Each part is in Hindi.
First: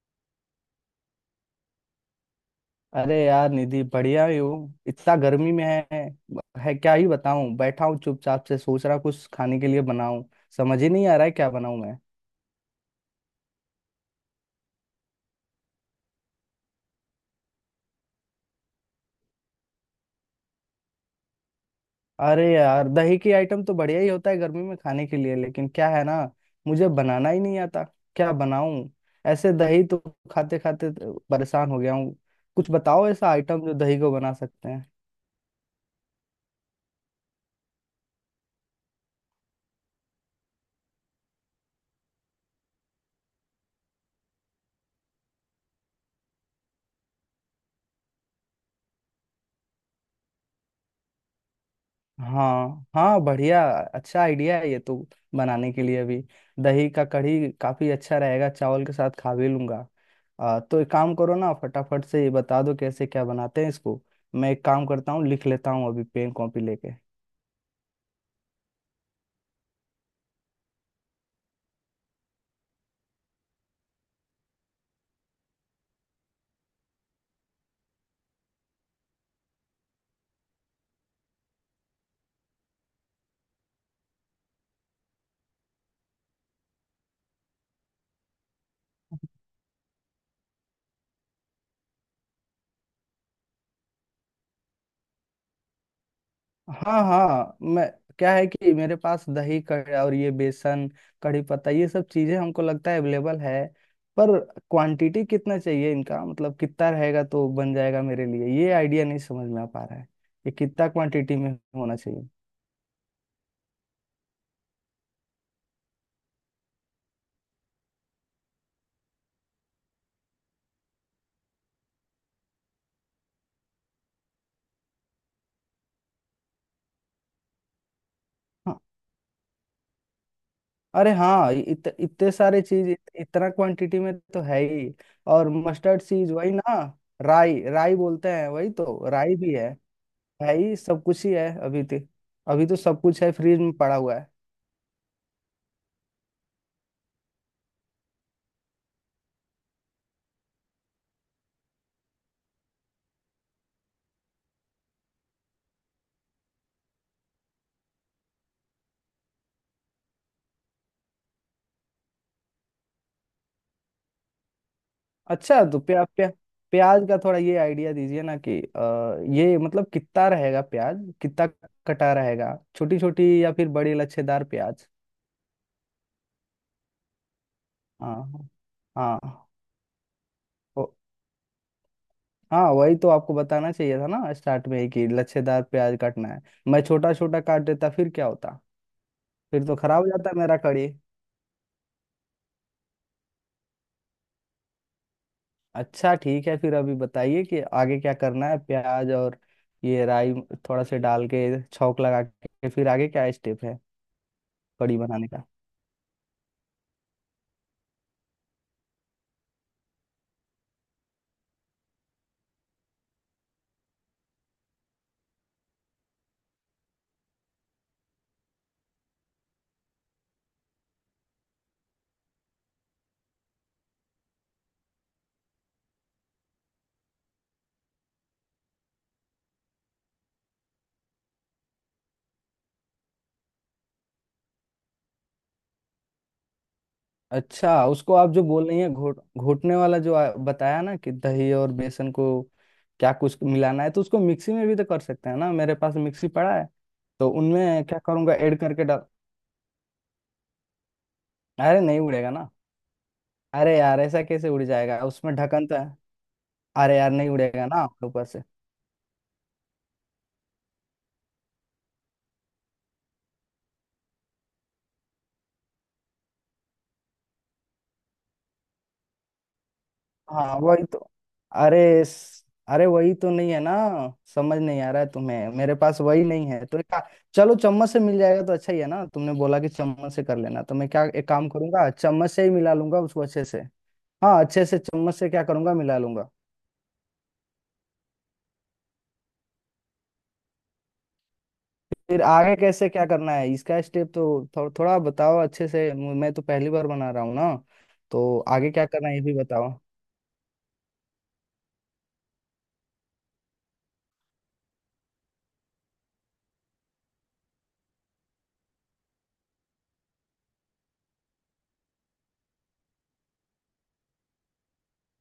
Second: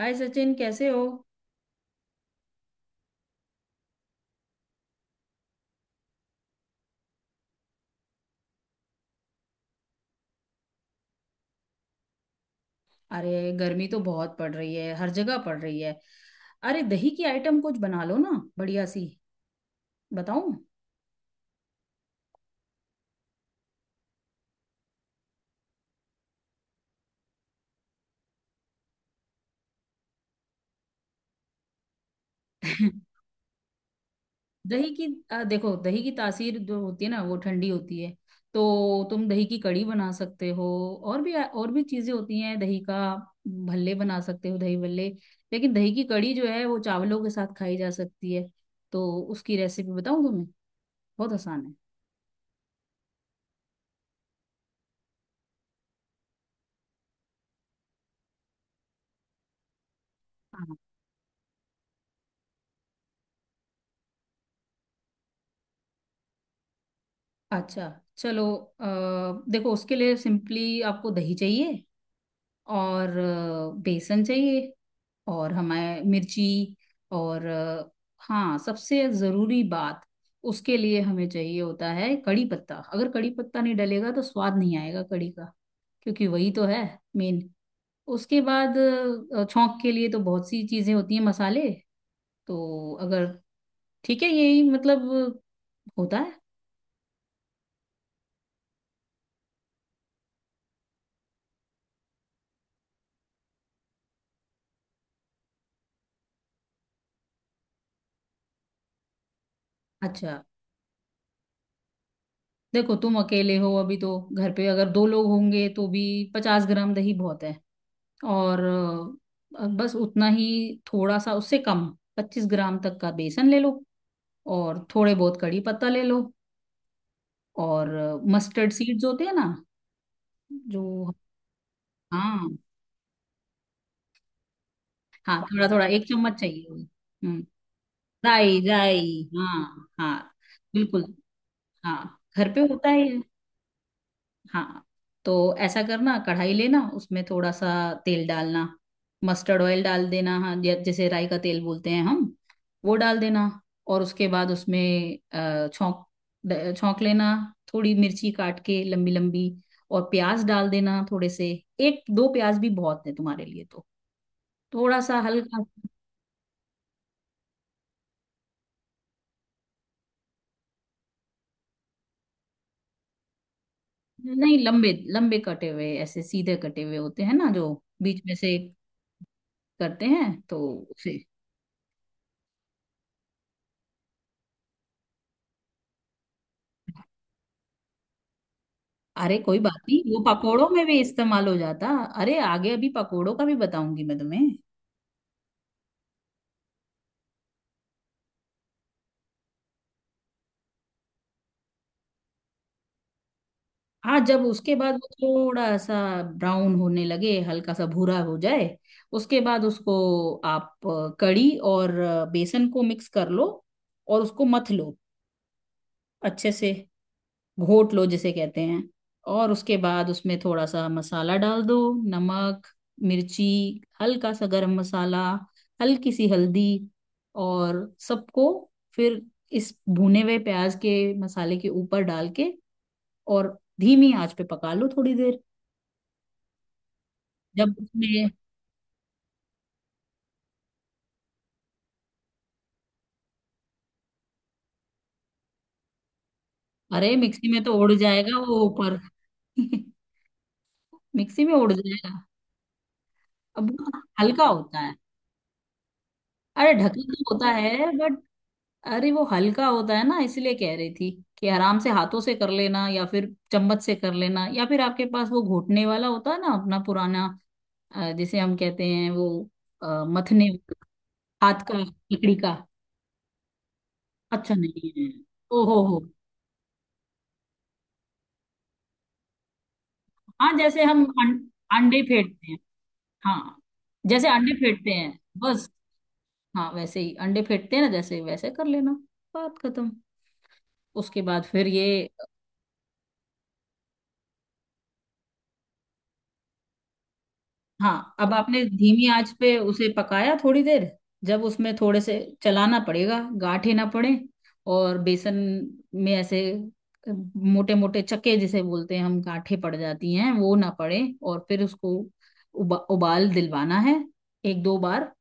हाय सचिन, कैसे हो। अरे यार निधि, बढ़िया ही हूँ। इतना गर्मी में है क्या ही बताऊं। बैठा हूँ चुपचाप से, सोच रहा कुछ खाने के लिए बनाऊं। समझ ही नहीं आ रहा है क्या बनाऊं मैं। अरे, गर्मी तो बहुत पड़ रही है, हर जगह पड़ रही है। अरे, दही की आइटम कुछ बना लो ना, बढ़िया सी। बताऊं? अरे यार, दही की आइटम तो बढ़िया ही होता है गर्मी में खाने के लिए, लेकिन क्या है ना, मुझे बनाना ही नहीं आता। क्या बनाऊं? ऐसे दही तो खाते खाते परेशान हो गया हूँ। कुछ बताओ ऐसा आइटम जो दही को बना सकते हैं। दही की देखो, दही की तासीर जो होती है ना, वो ठंडी होती है। तो तुम दही की कड़ी बना सकते हो। और भी चीजें होती हैं दही का। भल्ले बना सकते हो, दही भल्ले। लेकिन दही की कड़ी जो है वो चावलों के साथ खाई जा सकती है। तो उसकी रेसिपी बताऊं तुम्हें? बहुत आसान हाँ हाँ, बढ़िया। अच्छा आइडिया है ये तो बनाने के लिए अभी। दही का कढ़ी काफी अच्छा रहेगा, चावल के साथ खा भी लूंगा। है। तो एक काम करो ना, फटाफट से ये बता दो कैसे क्या बनाते हैं इसको। मैं एक काम करता हूँ, लिख लेता हूँ अभी पेन कॉपी लेके। अच्छा। चलो, अ, देखो उसके लिए सिंपली आपको दही चाहिए। और बेसन चाहिए। और हमें मिर्ची। और हाँ, सबसे ज़रूरी बात। उसके लिए हमें चाहिए होता है कड़ी पत्ता। अगर कड़ी पत्ता नहीं डलेगा तो स्वाद नहीं आएगा कड़ी का। क्योंकि वही तो है मेन। उसके बाद छौंक के लिए तो बहुत सी चीज़ें होती हैं, मसाले। तो अगर ठीक है, यही मतलब होता है। हाँ हाँ। मैं, क्या है कि मेरे पास दही और ये बेसन, कढ़ी पत्ता, ये सब चीजें हमको लगता है अवेलेबल है। पर क्वांटिटी कितना चाहिए इनका, मतलब कितना रहेगा तो बन जाएगा मेरे लिए, ये आइडिया नहीं समझ में आ पा रहा है। अच्छा। ये कितना क्वांटिटी में होना चाहिए? देखो, तुम अकेले हो अभी तो घर पे, अगर दो लोग होंगे तो भी 50 ग्राम दही बहुत है। और बस उतना ही, थोड़ा सा उससे कम। 25 ग्राम तक का बेसन ले लो। और थोड़े बहुत कड़ी पत्ता ले लो। और मस्टर्ड हाँ। सीड्स होते हैं ना, अरे जो हाँ, इतने हाँ सारे चीज इतना क्वांटिटी में तो है ही। हाँ, और थोड़ा थोड़ा मस्टर्ड एक सीज चम्मच वही चाहिए ना, होगा। हम्म। राई? राई बोलते हैं राई, वही तो, राई, राई भी है। हाँ हाँ। है ही, सब बिल्कुल। कुछ ही है अभी तो। हाँ, घर पे अभी तो होता है सब ये। कुछ है फ्रिज में पड़ा हुआ है। हाँ, तो ऐसा करना, कढ़ाई लेना, उसमें थोड़ा सा तेल डालना। मस्टर्ड ऑयल डाल देना। हाँ, जैसे राई का तेल बोलते हैं हम, वो डाल देना। और उसके बाद उसमें छौंक, छौंक लेना। थोड़ी मिर्ची काट के, लंबी लंबी। और प्याज डाल देना थोड़े से, एक दो प्याज भी बहुत है तुम्हारे लिए तो। थोड़ा सा अच्छा हल्का। तो प्या, प्या, प्याज का थोड़ा ये आइडिया दीजिए ना कि ये मतलब कितना रहेगा प्याज, कितना कटा रहेगा? छोटी छोटी या फिर बड़ी लच्छेदार नहीं, प्याज? लंबे लंबे कटे हुए, ऐसे सीधे कटे हुए होते हैं ना जो बीच में हाँ। से हाँ। करते हैं, तो ओ- उसे। हाँ वही तो आपको बताना चाहिए था ना स्टार्ट में ही कि लच्छेदार प्याज काटना है। मैं छोटा छोटा काट देता फिर क्या होता। अरे कोई फिर तो बात नहीं, खराब हो वो जाता मेरा पकोड़ों में कड़ी। भी इस्तेमाल हो जाता। अरे, आगे अभी पकोड़ों का भी बताऊंगी मैं तुम्हें। अच्छा ठीक है, फिर अभी बताइए कि आगे क्या करना है। प्याज और ये राई थोड़ा से डाल के छौंक लगा के, फिर आगे क्या स्टेप है हाँ, जब उसके बाद कड़ी वो बनाने का? थोड़ा सा ब्राउन होने लगे, हल्का सा भूरा हो जाए, उसके बाद उसको आप कड़ी और बेसन को मिक्स कर लो, और उसको मथ लो अच्छे से, घोट लो जिसे कहते हैं। और उसके बाद उसमें थोड़ा सा मसाला डाल दो, नमक, मिर्ची, हल्का सा गरम मसाला, हल्की सी हल्दी, और सबको फिर इस भुने हुए प्याज के मसाले के ऊपर डाल के, और धीमी आंच पे पका लो थोड़ी देर। जब अच्छा, उसको उसमें आप जो बोल रही हैं घोट, घोटने वाला जो बताया ना कि दही और बेसन को क्या कुछ मिलाना है, तो उसको मिक्सी में भी तो कर सकते हैं ना, मेरे पास मिक्सी पड़ा है। अरे, तो मिक्सी में तो उनमें उड़ क्या करूंगा, जाएगा ऐड वो करके ऊपर। डाल। मिक्सी में उड़ अरे नहीं जाएगा। उड़ेगा ना। अब अरे वो यार, ऐसा हल्का कैसे उड़ होता है। जाएगा, उसमें ढक्कन तो है। अरे, अरे यार ढक्कन नहीं तो होता उड़ेगा ना है, बट ऊपर से। अरे, वो हल्का होता है ना, इसलिए कह रही थी कि आराम से हाथों से कर लेना, या फिर चम्मच से कर लेना, या फिर आपके पास वो घोटने वाला होता है ना अपना पुराना, जिसे हम कहते हैं वो, मथने, हाँ वही तो। हाथ का अरे लकड़ी का। अरे वही तो नहीं है ना। अच्छा, समझ नहीं नहीं आ रहा है। है तुम्हें, ओ मेरे हो हो। पास वही नहीं है तो एक चलो, चम्मच से मिल जाएगा तो अच्छा ही है ना। तुमने बोला कि चम्मच से कर हाँ, लेना, तो जैसे मैं हम क्या एक काम करूंगा, अंडे चम्मच से फेंटते ही हैं। मिला लूंगा उसको अच्छे हाँ, से। जैसे हाँ अंडे अच्छे से फेंटते चम्मच हैं, से क्या बस। करूंगा, मिला लूंगा। हाँ, वैसे ही अंडे फेंटते हैं ना जैसे, वैसे कर लेना। बात खत्म। उसके बाद फिर ये फिर आगे कैसे क्या करना है इसका स्टेप तो थोड़ा बताओ अच्छे से, मैं तो पहली बार बना रहा हूँ ना। हाँ, अब तो आपने आगे क्या धीमी करना है ये आंच भी पे बताओ। उसे पकाया थोड़ी देर। जब उसमें थोड़े से चलाना पड़ेगा, गांठें ना पड़े। और बेसन में ऐसे मोटे मोटे चक्के जिसे बोलते हैं हम, गांठें पड़ जाती हैं, वो ना पड़े। और फिर उसको उबाल दिलवाना है, एक दो बार।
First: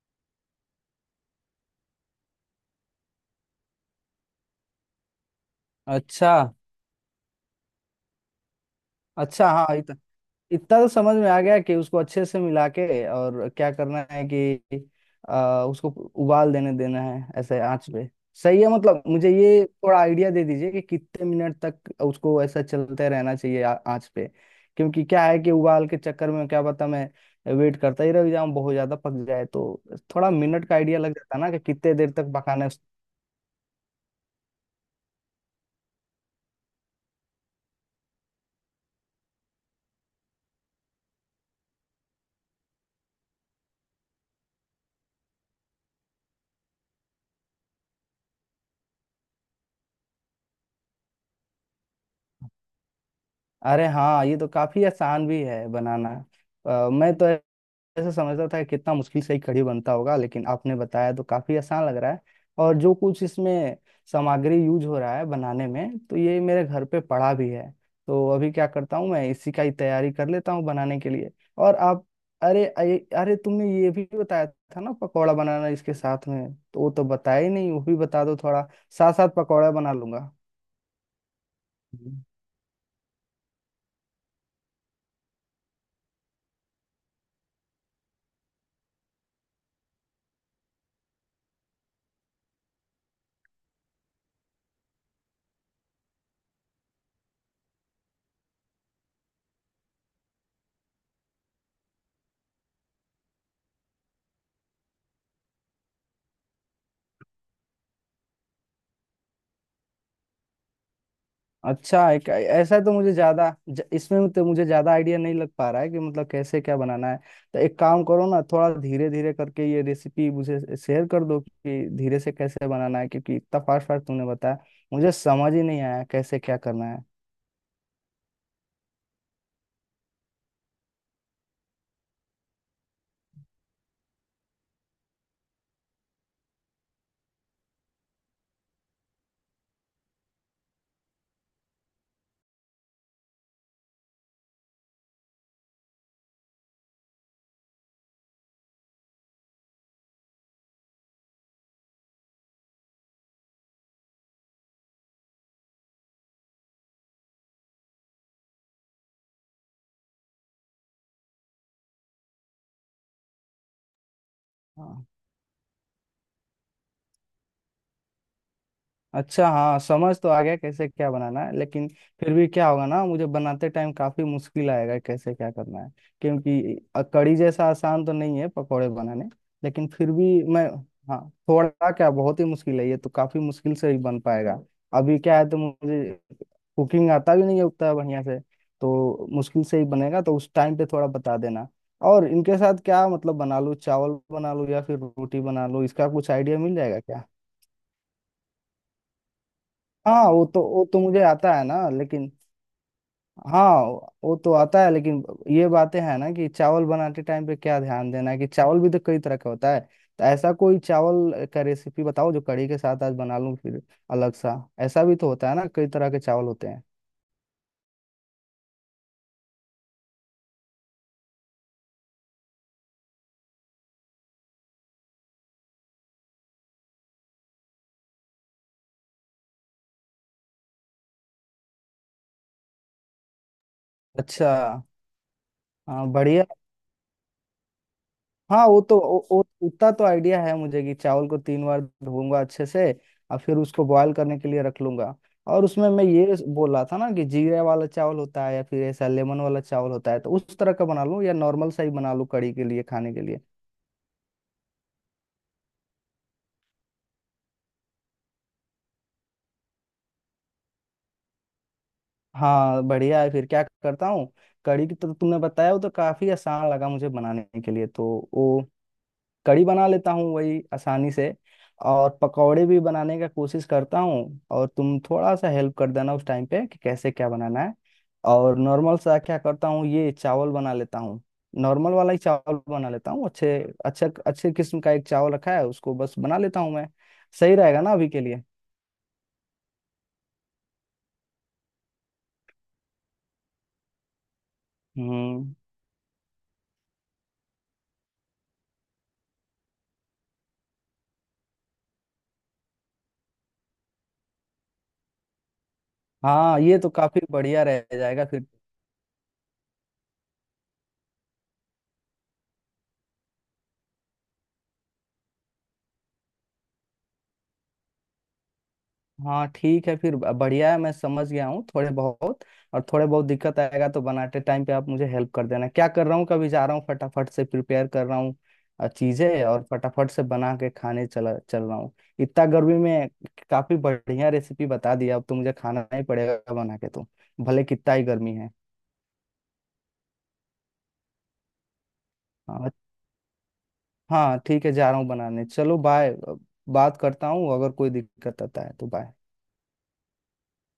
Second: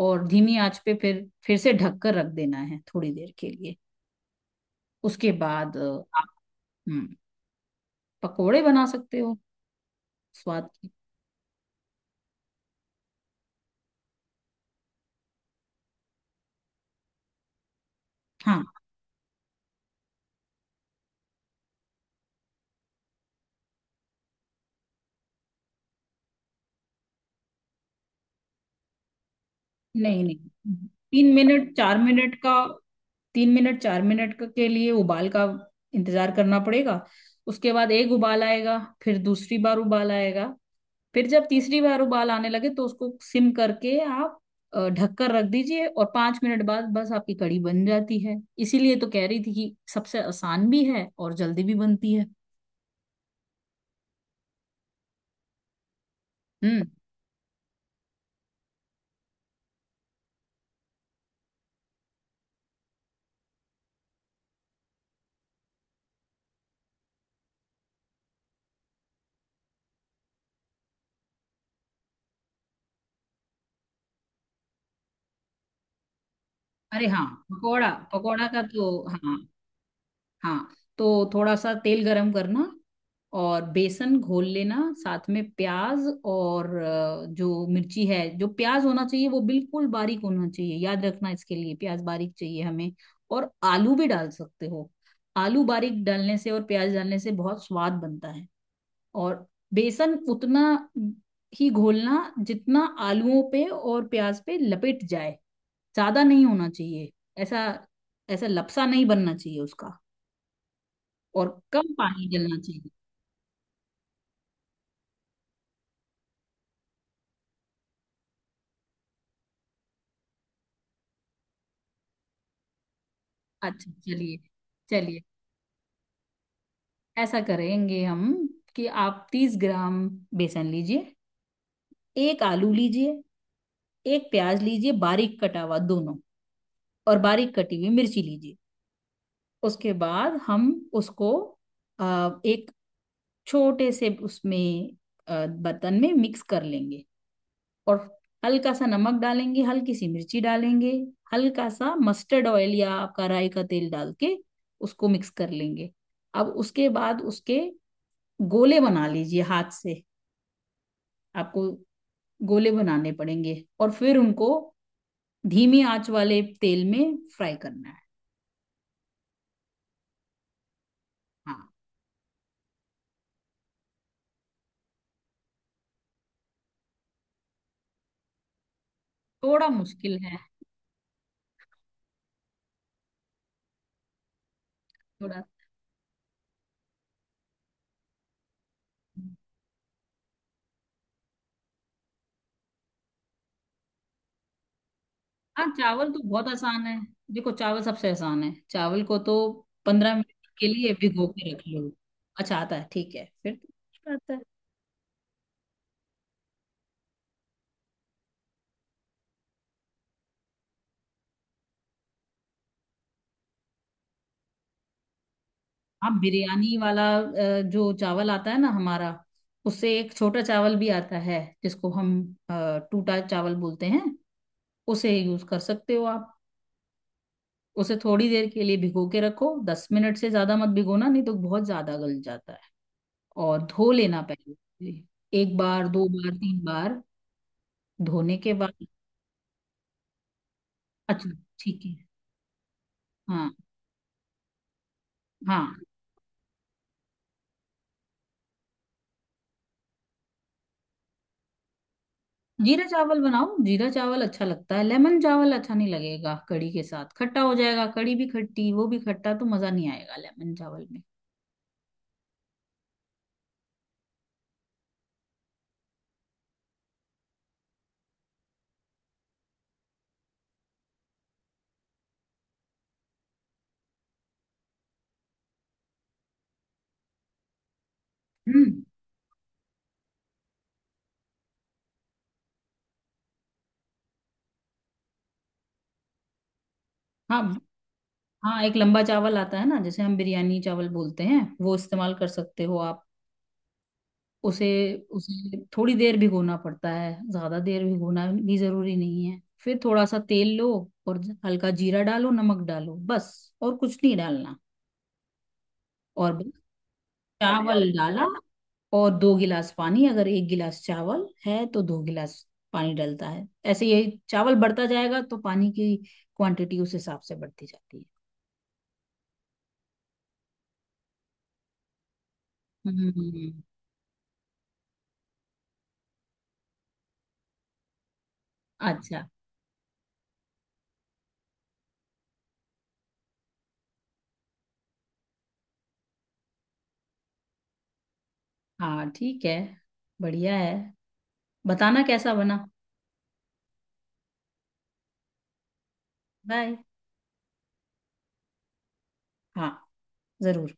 और धीमी आंच पे फिर से ढक कर रख देना है थोड़ी देर के लिए। उसके बाद आप अच्छा। हम्म, पकोड़े बना सकते हो, अच्छा हाँ, स्वाद इतना तो के। समझ में आ गया कि उसको अच्छे से मिला के और क्या करना है कि उसको उबाल देने देना है ऐसे आंच पे। सही हाँ। है। मतलब मुझे ये थोड़ा आइडिया दे दीजिए कि कितने मिनट तक उसको ऐसा चलते रहना चाहिए आंच पे। क्योंकि क्या है कि उबाल के चक्कर में क्या पता मैं वेट करता ही रह जाऊं, बहुत ज्यादा पक जाए तो। नहीं थोड़ा नहीं, मिनट का आइडिया लग तीन जाता ना कि मिनट कितने चार देर तक मिनट का, पकाना है 3 मिनट 4 मिनट के लिए उबाल का इंतजार करना पड़ेगा। उसके बाद एक उबाल आएगा, फिर दूसरी बार उबाल आएगा, फिर जब तीसरी बार उबाल आने लगे तो उसको सिम करके आप ढककर रख दीजिए, और 5 मिनट बाद बस आपकी कढ़ी बन जाती है। इसीलिए तो कह रही थी कि सबसे आसान भी है और जल्दी भी बनती है। अरे हाँ, ये तो काफी आसान भी है बनाना। हम्म। मैं तो ऐसे समझता था कि कितना मुश्किल से ही कढ़ी बनता होगा, लेकिन आपने बताया तो काफी आसान लग रहा है। और जो कुछ इसमें सामग्री यूज हो रहा है बनाने में, तो ये मेरे घर पे पड़ा भी है। तो अभी क्या करता हूँ, मैं इसी का ही तैयारी कर लेता हूँ बनाने के लिए। और आप, अरे अरे अरे, तुमने ये भी बताया था ना पकौड़ा बनाना इसके साथ में, तो वो तो अरे हाँ, बताया ही नहीं, वो पकोड़ा, भी बता दो पकोड़ा का थोड़ा। तो साथ साथ हाँ। पकौड़ा बना लूंगा। हाँ, तो थोड़ा सा तेल गरम करना, और बेसन घोल लेना साथ में प्याज और जो मिर्ची है। जो प्याज होना चाहिए वो बिल्कुल बारीक होना चाहिए, याद रखना, इसके लिए प्याज बारीक चाहिए हमें। और आलू भी डाल सकते हो। आलू बारीक डालने से और प्याज डालने से बहुत स्वाद बनता है। और बेसन उतना ही घोलना जितना आलूओं पे और प्याज पे लपेट जाए, ज्यादा नहीं होना चाहिए। ऐसा, ऐसा लपसा नहीं बनना चाहिए उसका। और कम अच्छा, पानी एक डलना ऐसा चाहिए। तो मुझे ज्यादा इसमें तो मुझे ज्यादा आइडिया नहीं लग पा रहा है कि मतलब कैसे क्या बनाना है। तो एक काम करो ना, थोड़ा धीरे धीरे करके ये रेसिपी मुझे शेयर कर दो कि धीरे से कैसे बनाना है, क्योंकि इतना फास्ट अच्छा, फास्ट तूने चलिए, बताया, मुझे चलिए। समझ ही नहीं आया कैसे क्या करना है। ऐसा करेंगे हम कि आप 30 ग्राम बेसन लीजिए, एक आलू लीजिए, एक प्याज लीजिए बारीक कटा हुआ दोनों, और बारीक कटी हुई मिर्ची लीजिए। उसके बाद हम उसको एक छोटे से उसमें बर्तन में मिक्स कर लेंगे, और हल्का सा नमक डालेंगे, हल्की सी मिर्ची डालेंगे, हल्का सा मस्टर्ड ऑयल या आपका राई का तेल डाल के उसको मिक्स कर लेंगे। अब उसके बाद उसके गोले बना लीजिए हाथ से, आपको गोले बनाने पड़ेंगे, और फिर उनको हाँ। धीमी आंच वाले तेल में फ्राई करना है। अच्छा हाँ, समझ तो आ गया कैसे क्या बनाना हाँ, है, लेकिन फिर भी क्या होगा ना, मुझे बनाते टाइम काफी मुश्किल आएगा कैसे क्या करना है। क्योंकि कढ़ी जैसा आसान तो नहीं है पकौड़े बनाने। थोड़ा लेकिन फिर मुश्किल है भी मैं, हाँ, थोड़ा क्या, बहुत ही मुश्किल है, ये तो काफी मुश्किल से ही बन पाएगा। अभी क्या थोड़ा। है तो मुझे कुकिंग आता भी नहीं है उतना बढ़िया से, तो मुश्किल से ही बनेगा, तो उस टाइम पे थोड़ा बता देना। और इनके साथ क्या मतलब बना लूँ, चावल बना लूँ या फिर रोटी हाँ, बना लूँ, इसका चावल तो कुछ बहुत आइडिया मिल आसान है। जाएगा क्या? देखो चावल सबसे आसान है, चावल को तो पंद्रह हाँ वो मिनट तो, के वो लिए तो मुझे भिगो के आता रख है लो। ना, लेकिन अच्छा, आता है ठीक है, फिर तो हाँ मुश्किल आता वो है। तो आता है, लेकिन ये बातें हैं ना कि चावल बनाते टाइम पे क्या ध्यान देना है, कि चावल भी तो कई तरह का होता है, तो ऐसा कोई चावल का रेसिपी बताओ जो कड़ी के साथ आज बना लूं फिर, अलग सा। ऐसा भी तो होता है ना, कई तरह हाँ, के चावल होते बिरयानी हैं। वाला जो चावल आता है ना हमारा, उससे एक छोटा चावल भी आता है जिसको हम टूटा चावल बोलते हैं। उसे यूज कर सकते हो आप। उसे थोड़ी देर के लिए भिगो के रखो, 10 मिनट से ज्यादा मत भिगोना, नहीं तो बहुत ज्यादा गल जाता है। और धो लेना अच्छा। पहले, एक बार, दो हाँ बार, बढ़िया। तीन बार। धोने के हाँ वो बाद तो, वो उतना तो आइडिया है मुझे कि चावल अच्छा, को 3 बार ठीक है, धोऊंगा अच्छे से। और हाँ। फिर उसको बॉयल करने के लिए रख लूंगा। और हाँ, उसमें मैं ये बोल रहा था ना कि जीरा वाला चावल होता है या फिर ऐसा लेमन वाला चावल होता है, तो उस तरह का बना लूँ या नॉर्मल सा ही बना लूँ कड़ी के लिए जीरा खाने चावल के लिए? बनाओ, जीरा चावल अच्छा लगता है। लेमन चावल अच्छा नहीं लगेगा कढ़ी के साथ, खट्टा हो जाएगा, कढ़ी भी खट्टी वो भी खट्टा, तो मजा नहीं आएगा लेमन चावल में। हाँ बढ़िया है, फिर क्या करता हूँ। कड़ी की तो तुमने बताया, वो तो काफी आसान लगा मुझे बनाने के लिए, तो वो कड़ी बना लेता हूँ वही आसानी से। और पकौड़े भी बनाने का कोशिश करता हूँ, और तुम थोड़ा सा हेल्प कर देना उस टाइम पे कि कैसे क्या बनाना है। और हम्म। नॉर्मल सा क्या करता हूँ ये चावल बना लेता हूँ। नॉर्मल वाला ही चावल बना लेता हूँ अच्छे। अच्छा, अच्छे किस्म का एक चावल रखा है, उसको बस बना लेता हूँ मैं। हाँ सही रहेगा ना अभी के लिए? हाँ, एक लंबा चावल आता है ना, जैसे हम बिरयानी चावल बोलते हैं, वो इस्तेमाल कर सकते हो आप। उसे, हम्म। उसे थोड़ी देर भिगोना पड़ता है, ज्यादा देर भिगोना भी जरूरी नहीं है, फिर थोड़ा सा तेल लो और हल्का जीरा डालो, नमक डालो बस, और कुछ नहीं डालना। और बस, हाँ ये तो काफी बढ़िया रह चावल डाला जाएगा फिर। और दो गिलास पानी, अगर एक गिलास चावल है तो दो गिलास पानी डलता है। ऐसे ये चावल बढ़ता जाएगा तो पानी की क्वांटिटी उस हिसाब से बढ़ती जाती है। हाँ ठीक है, फिर बढ़िया है, मैं समझ गया हूँ थोड़े बहुत। और थोड़े बहुत हम्म। दिक्कत आएगा तो बनाते टाइम पे आप मुझे हेल्प कर देना। क्या कर रहा हूँ, कभी जा रहा हूँ फटाफट से प्रिपेयर कर रहा हूँ अच्छा। चीजें और फटाफट से बना के खाने चला चल रहा हूँ। इतना गर्मी में काफी बढ़िया रेसिपी बता दिया, अब तो मुझे खाना ही पड़ेगा बना के तो, भले कितना ही गर्मी है। हाँ ठीक है, बढ़िया है। बताना कैसा बना। हाँ। हाँ ठीक है, जा रहा हूँ बनाने, चलो बाय। बाय। बात करता हूँ अगर कोई दिक्कत आता है तो। बाय। हाँ, जरूर।